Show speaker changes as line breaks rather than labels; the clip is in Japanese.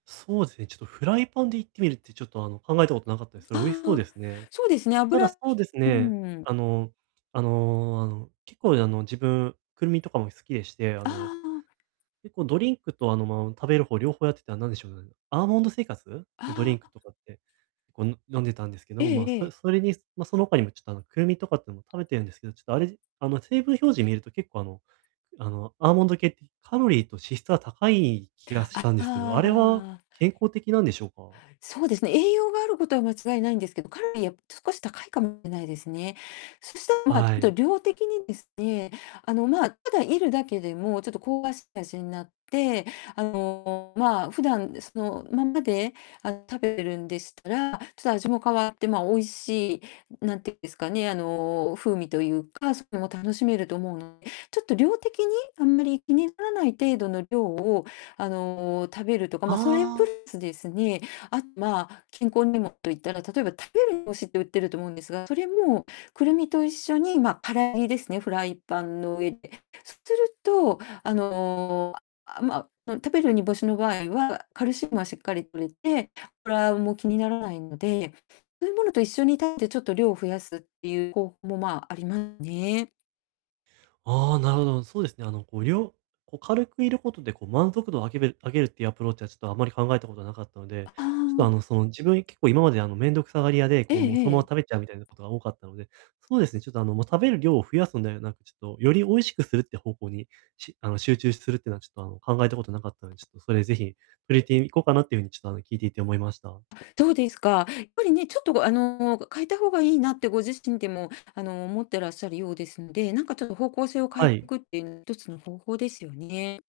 そうですね、ちょっとフライパンで炒ってみるってちょっと、あの、考えたことなかったです。そ
あ
れ美味しそうで
あ。
すね。
そうですね、
た
油
だ、
う
そうです
ー
ね、
ん。
あの、あのあの、結構、あの、自分、クルミとかも好きでして、あ
あ
の、
あ。
結構ドリンクと、あの、まあ、食べる方両方やってたら、なんでしょう、アーモンド生活のドリ
あ
ンク
あ。
とかって、こう、の飲んでたんですけど、
ええ
まあ、
え
そ
え。
それに、ま、その他にもちょっと、あの、クルミとかってのも食べてるんですけど、ちょっとあれあの、成分表示見ると結構、あのあの、アーモンド系ってカロリーと脂質は高い気がし
あ、
たんで
あ
すけど、あれは
あああ。
健康的なんでしょうか？
そうですね、栄養があることは間違いないんですけど、カロリーは少し高いかもしれないですね。そしたら、まあ、ち
は
ょっと
い。
量的にですね、あの、まあ、ただ炒るだけでもちょっと香ばしい味になって、あの、まあ、普段そのまんまで、あの、食べてるんでしたら、ちょっと味も変わって、ま、美味しいなんていうんですかね、あの、風味というか、それも楽しめると思うのちょっと量的にあんまり気にならない程度の量を、あの、食べるとか、
あ
ま、それプラ
あ。
スですね、あまあ、健康にもと言ったら、例えば、食べる煮干しって売ってると思うんですが、それもクルミと一緒に、ま、空炒りですね、フライパンの上で。そうすると、あの、あああ、ま、うん、食べる煮干しの場合は、カルシウムはしっかり摂れて、ぷらうも気にならないので、そういうものと一緒に食べてちょっと量を増やすっていう、こうふ、も、まあ、ありまね。
ああ、なるほど、そうですね、あの、こう、りょうこう、軽く炒ることで、こう、満足度上げめる上げるっていうアプローチは、ちょっとあまり考えたことなかったので、
あ
ちょっと、あの、
あ。
その、自分、結構今まで、あの、面倒くさがり屋で、
え
こう、もう
え
そ
え
のまま
え。
食べちゃうみたいなことが多かったので、そうですね、ちょっと、あの、もう、食べる量を増やすんではなく、ちょっとより美味しくするって方向に、しあの、集中するってのはちょっとあの、考えたことなかったんで、ちょっとそれぜひ、触れていこうかなっていう風にちょっと、あの、聞いていて思いました。
そうですか。やっぱりね、ちょっと、あの、変えた方がいいなってご自身でも、あの、思ってらっしゃるようですので、なんかちょっと方向性を変え
は
て
い。
くっていう一つの方法ですよね。